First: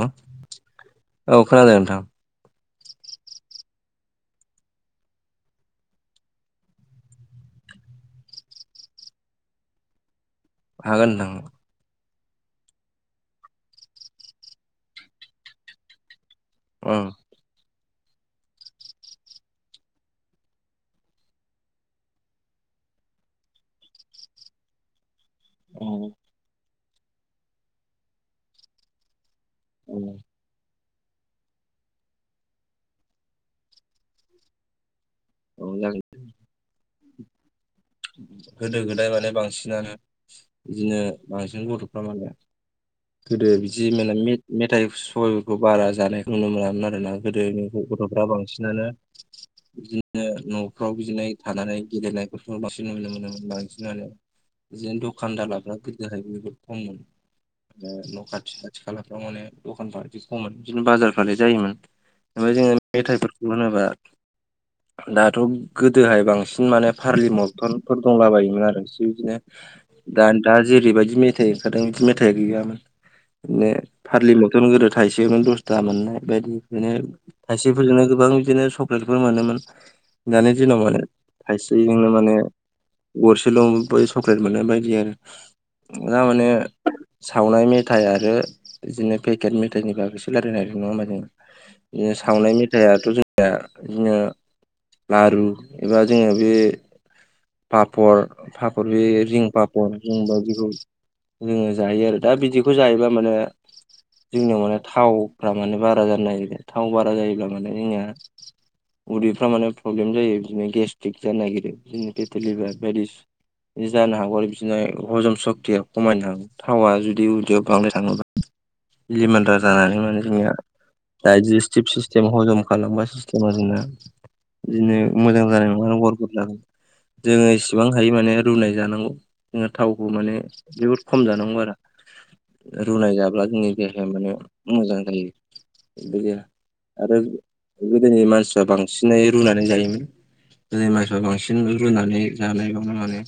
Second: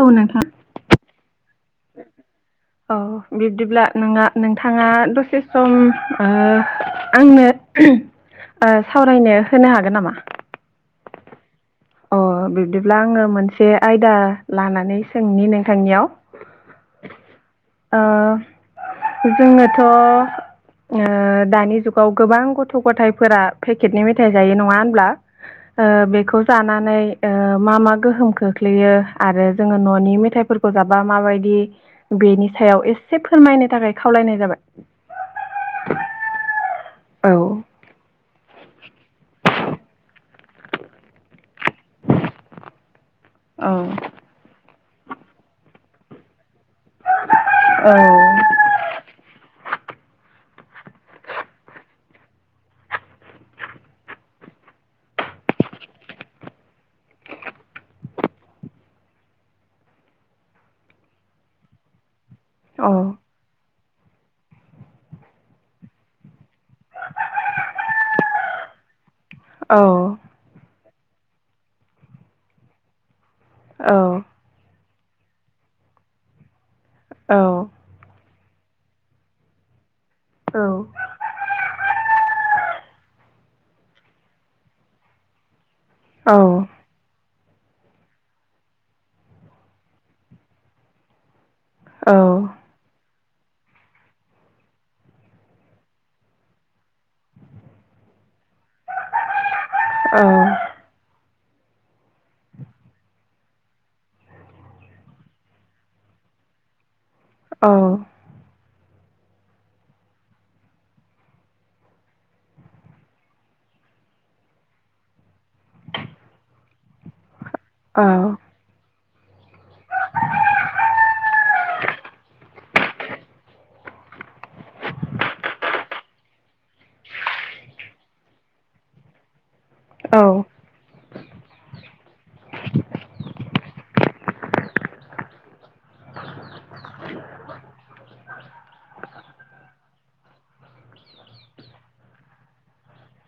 औ नोंथां औ खोनादों नोंथां। अ बिब्दिब्ला नोंङा नोंथाङा दसे सम ओ आंनो ओ सावरायनो होनो हागोन नामा? हागोन नोंथां। अ बिब्दिब्ला आङो मोनसे आयदा लानानै सोंनि नोंथांनियाव। ओम ओ जोंनोथ' ओ दानि जुगाव गोबां गथ' गथायफोरा पेकेटनि मेथाइ जायो नङा होनब्ला? औ ओ बेखौ जानानै मा मा गोहोम खोख्लैयो आरो जोङो न'नि मेथाइफोरखौ जाबा मा माबायदि बेनि सायाव एसे फोरमायनो थाखाय खावलायनाय जाबाय? औ जागोन दे। औ गोदो-गोदाय माने बांसिन आरो बिदिनो बांसिन गथ'फ्रा मा होनगोन गोदो बिदि मेला औ मेथाइ सबाइफोरखौ बारा जानायखौ नुनो मोनामोन आरोना गोदो गथ'फ्रा बांसिनानो बि न'फ्राव बिदिनो थानानै गेलेनायफोरखौ बांसिन नुनो मोनोमोन बांसिनानो। बिदिनो द'खान दालाफ्रा गोदोहाय बेफोर खममोन न' खाथि खाथि खालाफ्राव माने दखानफ्रादि खममोन बिदिनो बाजारफ्राय जायोमोन। ओमफ्राय जोङो मेथाइफोरखौ होनोब्ला। दाथ' गोदोहाय बांसिन माने फारलि मक्टनफोर दंला बायोमोन आरो बिदिनो औ दा दा जेरैबायदि मेथाइ ओंखारदों बिदि मेथाइ गैयामोन। बिनो फार्लिमेथ'नो गोदो थायसै दसथा मोननाय बायदि। बिदिनो थाइसेफोरजोंनो गोबां बिदिनो चक्लेटफोर मोनोमोन। दानि दिनाव माने थाइसे बेजोंनो माने गरसेल' बे सक्लेट मोननाय बायदि आरो। ना माने। सावनाय मेथाइ आरो बिदिनो पेकेट मेथाइनि बागैसो रायजलायनो नङा होनबा जोङो। बिनो सावनाय मेथाइआथ' जोंनिया बिदिनो लारु एबा जोङो बे पापर पापर बे रिं पापर रिं बायदिखौ जोङो जायो आरो दा बिदिखौ जायोबा माने जोंनियाव माने थावफ्रा माने बारा जानो नायगिरो थाव बारा जायोब्ला माने जोंनिया। उदैफ्रा माने प्रब्लेम जायो बिदिनो गेस्ट्रिक जानो नागिरो बिदिनो पेटलिभार बायदिसिना जानो हागौ आरो बिदिनो हजम सक्तिया खमायनो हागौ थावा जुदि उदियाव बांद्राय थाङोब्ला जिमानदार जानानै माने जोंनिया डाइजेस्टिभ सिस्टेम हजम खालामबा सिस्टेमा जोंना बिदिनो मोजां जानाय नङा। जोङो इसेबां हायो माने रुनाय जानांगौ जोङो थावखौ माने जोबोद खम जानांगौ आरो। रुनाय जाब्ला जोंनि देहाया माने मोजां जायो। गैया आरो गोदोनि मानसिफ्रा बांसिनै रुनानै जायोमोन। [unintelligible] मानसिफ्रा बांसिन रुनानै जानाय बा मावनानै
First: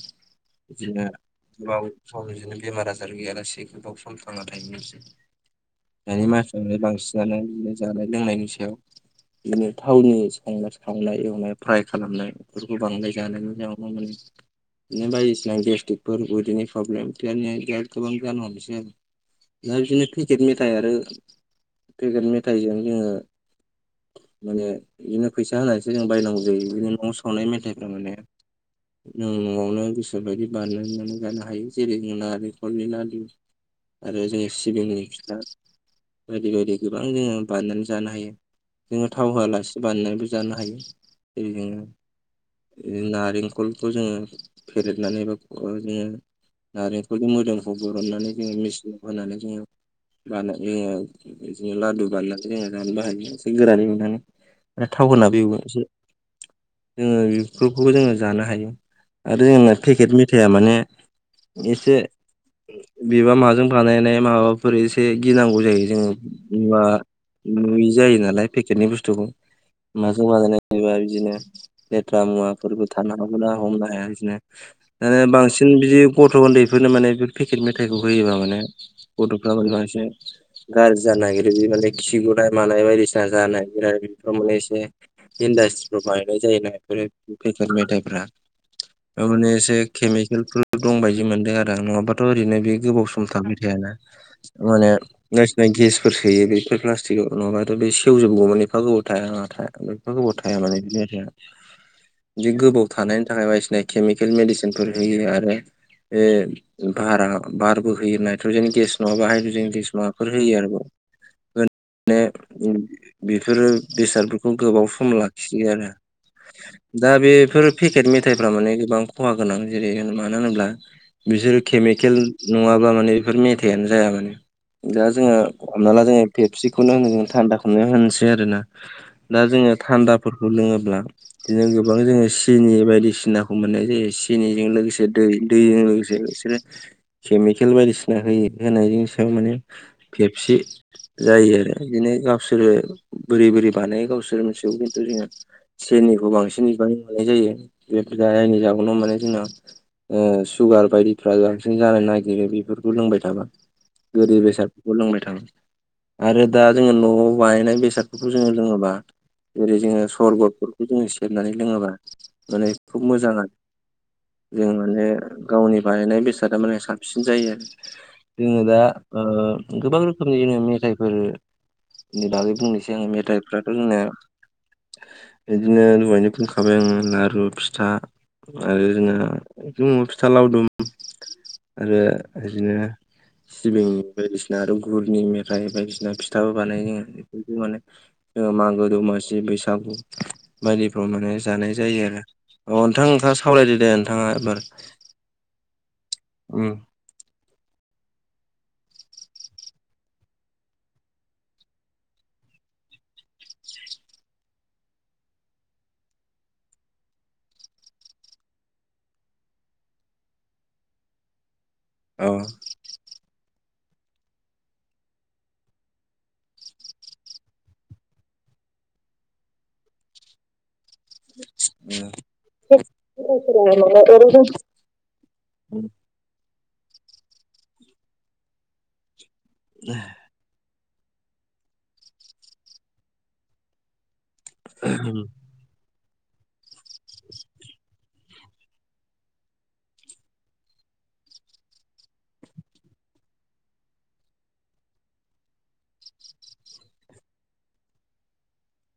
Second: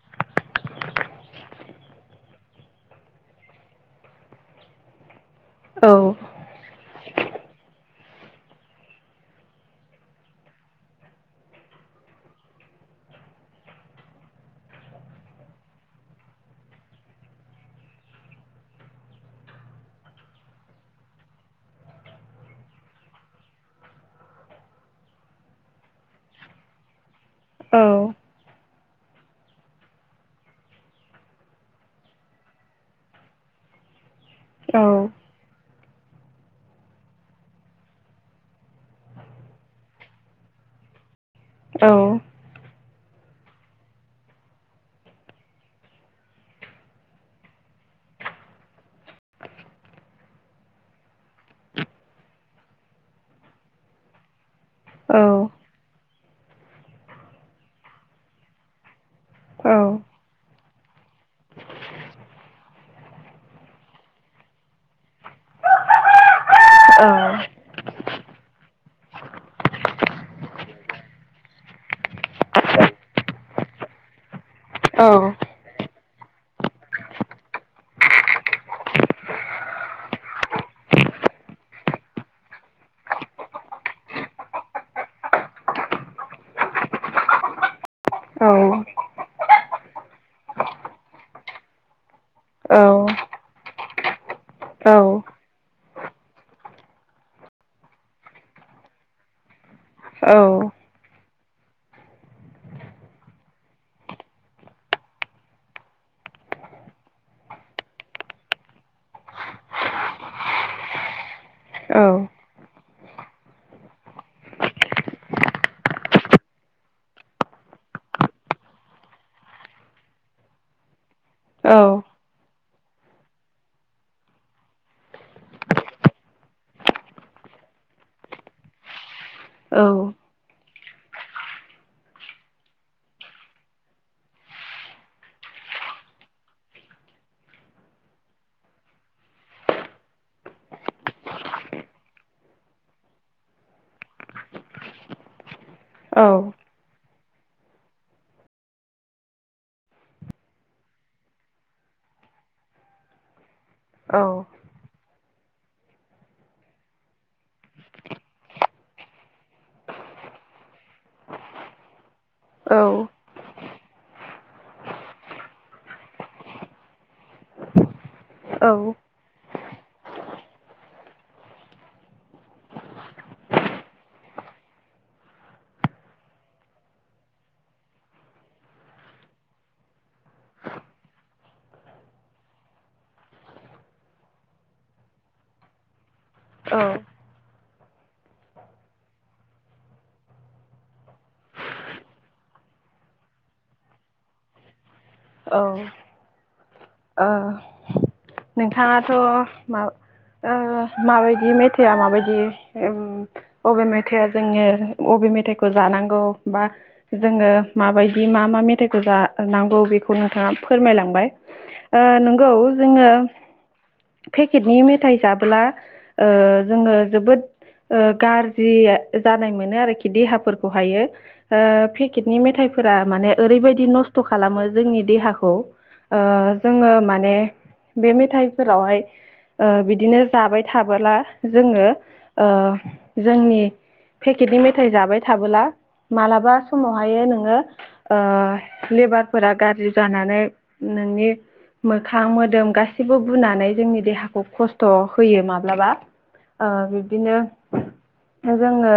बिदिनो आरो। गोबाव सम बिदिनो बेमार आजार गैयालासे गोबाव सम थांना थायोमोन। दानि मानसिफ्राय बांसिन जानो बिनो जानाय लोंनायनि सायाव बिदिनो थावनि। संनाय खावनाय एवनाय फ्राय खालामनाय बेफोरखौ बांद्राय जानायनि जाउनाव माने। बिनो बायदिसिना गेस्टिकफोर बिदिनो उदैनि प्रब्लेम बिराद गोबां जानो हमदोंसै आरो। दा बिदिनो पेकेट मेथाइ आरो पेकेट मेथाइजों जोङो। माने बिदिनो फैसा होनानैसो जों बायनांगौ जायो बिदिनो न'आव सावनाय मेथाइफ्रा माने जों न'आवनो गोसोबायदि बानायनानै जानो हायो जेरै जों नालेंखरनि लारु [inaudible] आरो जों सिबिंनि फिथा बायदि बायदि गोबां जोङो बानायनानै जानो हायो जोङो थाव होआलासिनो। बानायनानैबो जानो हायो [unintelligible] नारेंखलखौ जोङो फेरेदनानै [unintelligible] नारेंखलनि मोदोमखौ बरुननानै जोङो मेचिनाव होनानै जोङो बानाय जोङो बिदिनो लादु बानायनानै जोङो जानोबो हायो एरै गोरानै एवनानै आरो थाव होनाबो एवो जोङो बेफोरखौबो जोङो जानो हायो। आरो जोंना पेकेट मेथाइआ माने एसे बिबा माजों बानायनाय माबाफोर एसे गिनांगौ जायो जोङो। होनबा नुयि जायो नालाय पेकेटनि बुस्थुखौ [inaudible] माजों बानायनाय एबा बिदिनो लेथ्रा मुवाफोरबो थानो हागौ ना हमनो हाया बिदिनो। ओ बांसिन बिदि गथ' उन्दैफोरनो माने बे पेकेट मेथाइखौ होयोबा माने गथ'फ्रा मानेबा एसे गाज्रि जानो नागिरो बि माने खिगुनाय मानाय बायदिसिना जानाय माने एसे इन्डासट्रिफ्राव बानायनाय जायोना बेफोर पेकेट मेथाइफ्रा। माने एसे केमिकेलफोर दंबायायदि मोनदों आरो नङाबाथ' ओरैनो बे गोबाव सम थाबाय थाया। माने बायदिसिना गेसफोर सोयो बेफोर प्लास्टिकआव नङाबाथ' बे सेवजोबगौमोन एफा गोबाव थाया थायाथ' गोबाव थाया माने बि थाया। बिदि गोबाव थानायनि थाखाय बायदिसिना केमिकेल मेडिसिनफोर होयो आरो। बे भारा भारबो होयो नाइट्रजेन गेस नङाबा हाइद्रजेन गेस माबाफोर होयो आरो बेयाव। गोन [unintelligible] बेफोरो बेसादफोरखौ गोबाव सम लाखियो आरो। दा बेफोर फेकेट मेथाइफोरा माने गोबां ख'हा गोनां जेरै मानो होनोब्ला बिसोरो केमिकेल नङाबा माने बेफोर मेथाइआनो जाया। दा जोङो हमना ला जोङो फेपसिखौनो होन जो थान्दाखौनो होनोसै आरो ना। [inaudible] दा जोङो थान्दाफोरखौ लोङोब्ला बिदिनो गोबां जोङो सिनि बायदिसिनाखौ मोननाय जायो। सिनिजों लोगोसे दै दैजों लोगोसे बिसोरो केमिकेल बायदिसिना होयो होनायजों माने फेबसि जायो आरो बिदिनो गावसोरो बोरै बोरै बानायो गावसोर मिथिसिगौ खिन्थु जोङो सेरनिखौ बांसिन बिबां जायो बेफोर जानायनि जाहोनाव माने जोंना ओ सुगार बायदिफ्रा बांसिन जानो नागिरो बेफोरखौ लोंबाय थाबा। गोरि बेसादफोरखौ लोंबाय थागोन आरो दा जोङो न'आव बानायनाय बेसाद फोरखौ जोङो लोङोबा जेरै जोङो सरगतफोरखौ जोङो सेबनानै लोङोबा माने खुब मोजां आरो। जों माने गावनि बानायनाय बेसादा माने साबसिन जायो आरो जोङो दा ओ गोबां रोखोमनि जोङो मेथाइफोरनि बागै बुंनोसै। जों मेथाइफ्राथ' जोंना बिदिनो दहायनो बुंखाबाय आङो लारु, फिथा आरो जोंहा दङ' फिथा लावदुम। आरो बिदिनो सिबिंनि बायदिसिना आरो गुरनि मेथाइ बायदिसिना फि फोथाबो औ बानायो जोङो बेफोरदि माने जोङो मागो दमासि बैसागु बायदिफ्राव माने जानाय जायो आरो अ नोंथां नोंथाङा सावरायदो दे नोंथाङा एबार औ उम ओ नोंथाङाथ' मा ओ माबायदि मेथाइआ माबायदि ओम अबे मेथाइआ जोङो अ बे मेथाइखौ जानांगौ बा जोङो माबायदि मा मा मेथाइखौ जानांगौ बेखौनो नोंथाङा फोरमायलांबाय ओ औ उम। नंगौ जोङो पेकेटनि मेथाइ जाब्ला ओ जोङो जोबोद ओ गारजि जानाय मोनो आरोखि देहाफोरखौ हायो ओ पेकेटनि मेथाइफोरा माने ओरैबायदि नस्थ' खालामो जोंनि देहाखौ ओ जोङो माने बे मेथाइफोरावहाय बिदिनो जाबाय था थाबोला जोङो ओ जोंनि पेकेटनि मेथाइ जाबाय थाबोला मालाबा समावहायो नोङो ओ लेबारफोरा गाज्रि जानानै नोंनि मोखां मोदोम गासैबो बुनानै जोंनि देहाखौ खस्थ' होयो माब्लाबा ओ बिब्दिनो जोङो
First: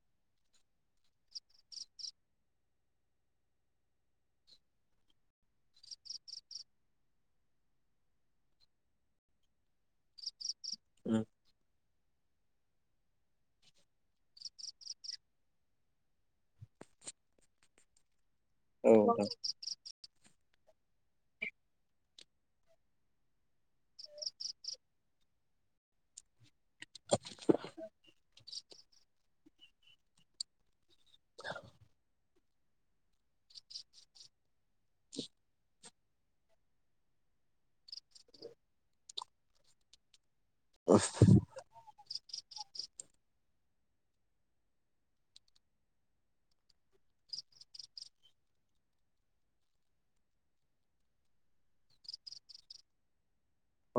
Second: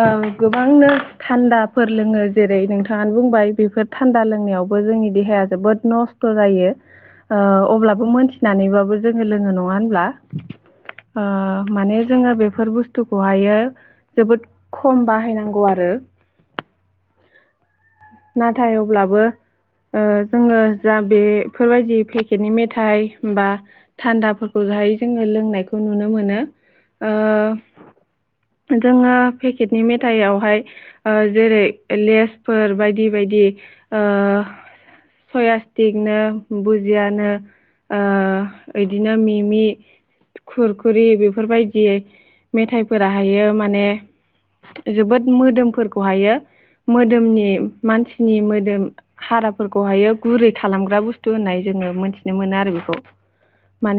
ओ गोबांनो थान्दाफोर लोङो जेरै नोंथाङानो बुंबाय बेफोर थान्दा लोंनायावबो जोंनि देहाया जोबोद नस्थ' जायो ओ अब्लाबो मोनथिनानैबाबो जोङो लोङो नङा होनब्ला ओ माने जोङो बेफोर बुस्थुखौ हायो जोबोद खम बाहायनांगौ आरो नाथाय औ अब्लाबो ओ जोङो जा बेफोरबायदि पेकेटनि मेथाइ बा थान्दाफोरखौ जाहाय जोङो लोंनायखौ नुनो मोनो ओ जोङो पेकेटनि मेथाइयावहाय ओ जेरै लेसफोर बायदि बायदि ओ सया तिगनो बुजियानो ओ इदिनो मिमि खुरखुरि बेफोरबायदि मेथाइफोराहायो माने जोबोद मोदोमफोरखौहायो मोदोमनि मानसिनि मोदोम हाराफोरखौहायो गुरै बुनाय जोन मिथिनो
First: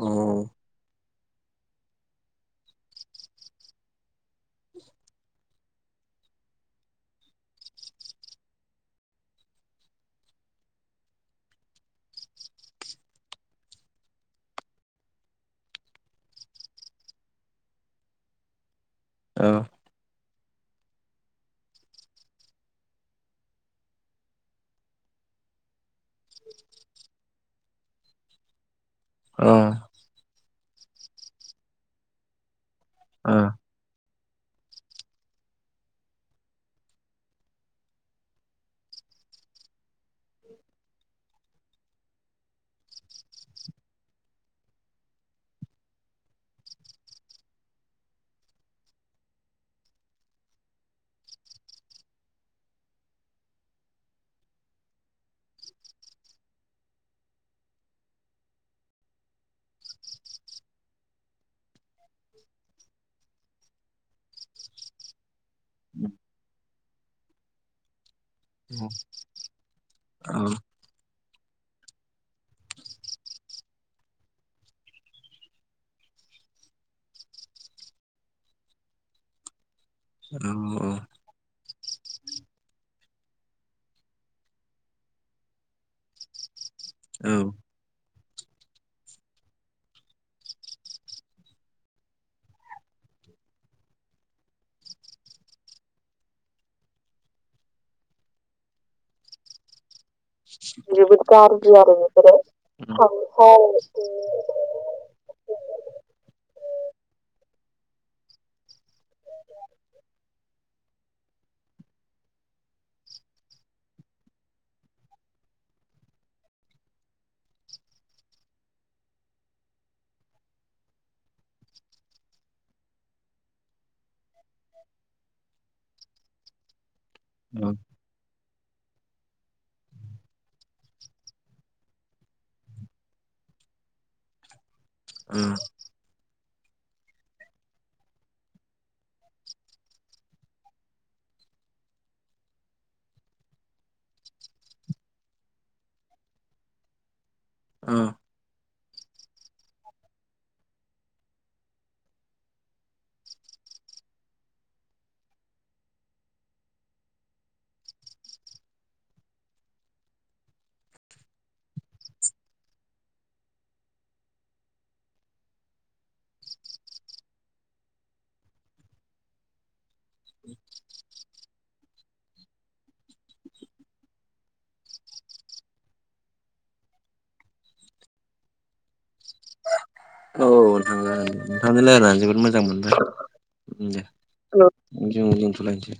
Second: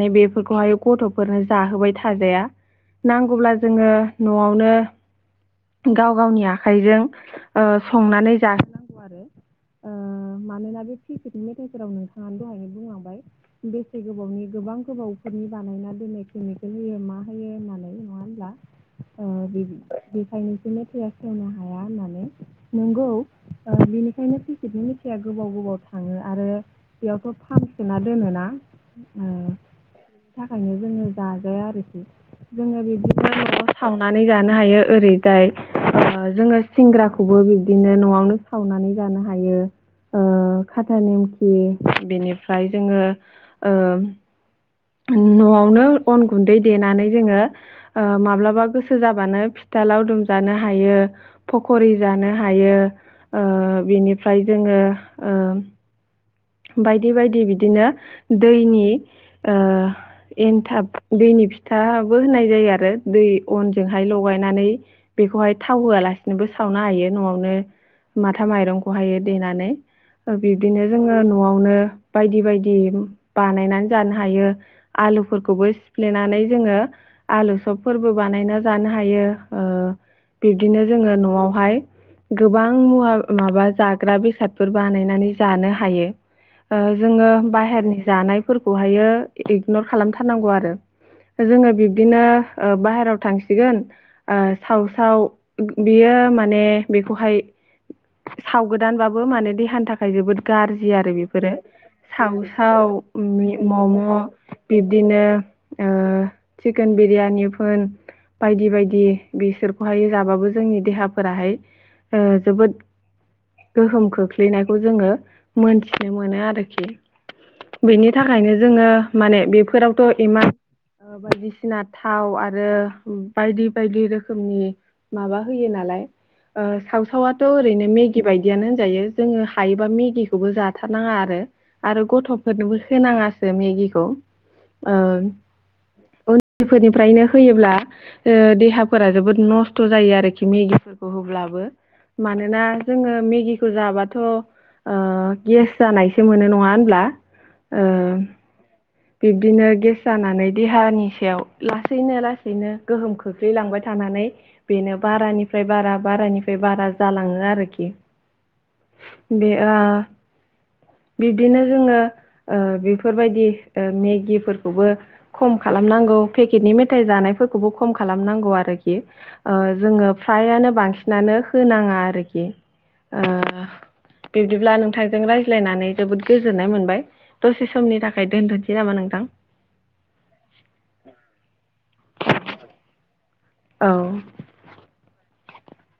औ गथ नो जाहोबाय थाजाया नांगौब्ला जोङो न'आवनो गाव गावनि आखाइजों संनानै जाहोनांगौ आरो आ मानोना बे मेथाइजाव नोंथाङानो दहाय बुंलांबाय बेसे गोबावनि गोबां गोबावफोरनि बानायना दोननाय होयो मा हो होननानै नङा होनब्ला औ फायनजों मेथया सेवनो हाया होननानै नोंगौ बेनिखायनो फ्रिकेटनि मिेथाइआ गोबाव गोबाव थ थाङो आरो बेयावथ' फाम सोना दोनोना अ बिनि थाखायनो जोङो जाजाया आरोखि जोङो बिदिनो स नानै जानो हायो ओरैजाय जोङो सिंग्राखौबो बिब्दिनो न'आवनो सावनानै जानो हायो ओ [inaudible] खाथा नेमखि बेनिफ्राय जोङो न'आवनो अन गुन्दै देनानै जोङो माब्लाबा गोसो जाबानो फिथा फिथा लावदुम जानो हायो फखरि जानो हायो बिनिफ्राय जों ओ बायदि बायदि बिदिनो दैनि एन्थाब दैनि नि फिथाबो होननाय जायो आरो दै अनजोंहाय लगायनानै बेखौहाय थाव होआलासिनो बो सावनो हायो माथा माइरंखौ देनानै औ हाय ओ न'आवनो बायदि बायदि बानायनानै जानो हायो आलुफोरखौबो सिफ्ले नानै जोङो आलु सबफोरबो बानायना जानो हायो। ओ बिदिनो जोङो न'आवहाय गोबां मुवा माबा जाग्रा बेसादफोर बानायनानै जानो हायो। ओ औ जोङो बाहेरनि जानायफोरखौहायो इगनर खालामथारनांगौ आरो। जोङो बिब्दिनो ओ बाहेरायाव थांसिगोन ओ सावसाव बियो ओ माने बेखौहाय साव गोदानबाबो माने देहानि थाखाय जोबोद गारजि आरो जोबोद बिफोरो गाज्रि आरो साव बेफोरो साव मि खांख्राइ मम' बिब्दिनो आ चिकोन बिरियानि फोन बायदि बायदि बिसोरखौहाय जाबाबो जोंनि देहाफोराहाय ओ जोबोद गोहोम खोख्लैनायखौ जोङो मोनथिनो मोनो आरोखि। बेनि थाखायनो जोङो माने बेफोरावथ' इमान ओ बायदिसिना थाव आरो बायदि बायदि रोखोमनि माबा होयो नालाय ओ सावसावथ' ओरैनो मेगि बायदियानो होनजायो जोङो हायोबा मेगि खौबो जाथारनाङा आरो आरो गथ'फोरनोबो होनाङासो मेगिखौ। ओ उम बिफोरनिफ्रायनो होयोब्ला ओ देहाफोरा जोबोद नस्थ' जायो आरोखि मेगिफोरखौ होब्ला बाबो मानोना जोङो मेगिखौ जाबाथ' ओ गेस जानायसो मोनो नङा होनब्ला? ओ बिब्दिनो गेस जानानै देहानि सायाव लासैनो लासैनो गोहोम खोख्लैलांबाय थानानै बेनो बारानिफ्राय बारा बारफ्राय बारा जालाङो आरोखि। बे आ बिब्दिनो जोङो ओ बेफोरबायदि ओ मेगिफोरखौबो खम खा खालाम नांगौ पेकेटनि मेथाइ जानायफोरखौबो खम खालामनांगौ आरो खि। ओ जोङो फ्रायानो बांसिनानो होनाङा आरोखि। ओ बिब्दिब्ला नोंथांजों रायज्लायनानै जोबोद गोजोननाय मोनबाय। दसे समनि थाखाय दोनथ'नसै नामा नोंथां? [inaudible] औ नोंथां जागोन दे। नोंथांजों लायरायनानै जोबोद मोजां मोनबाय। उम दे। औ [unintelligible] दोनथ' लायनसै।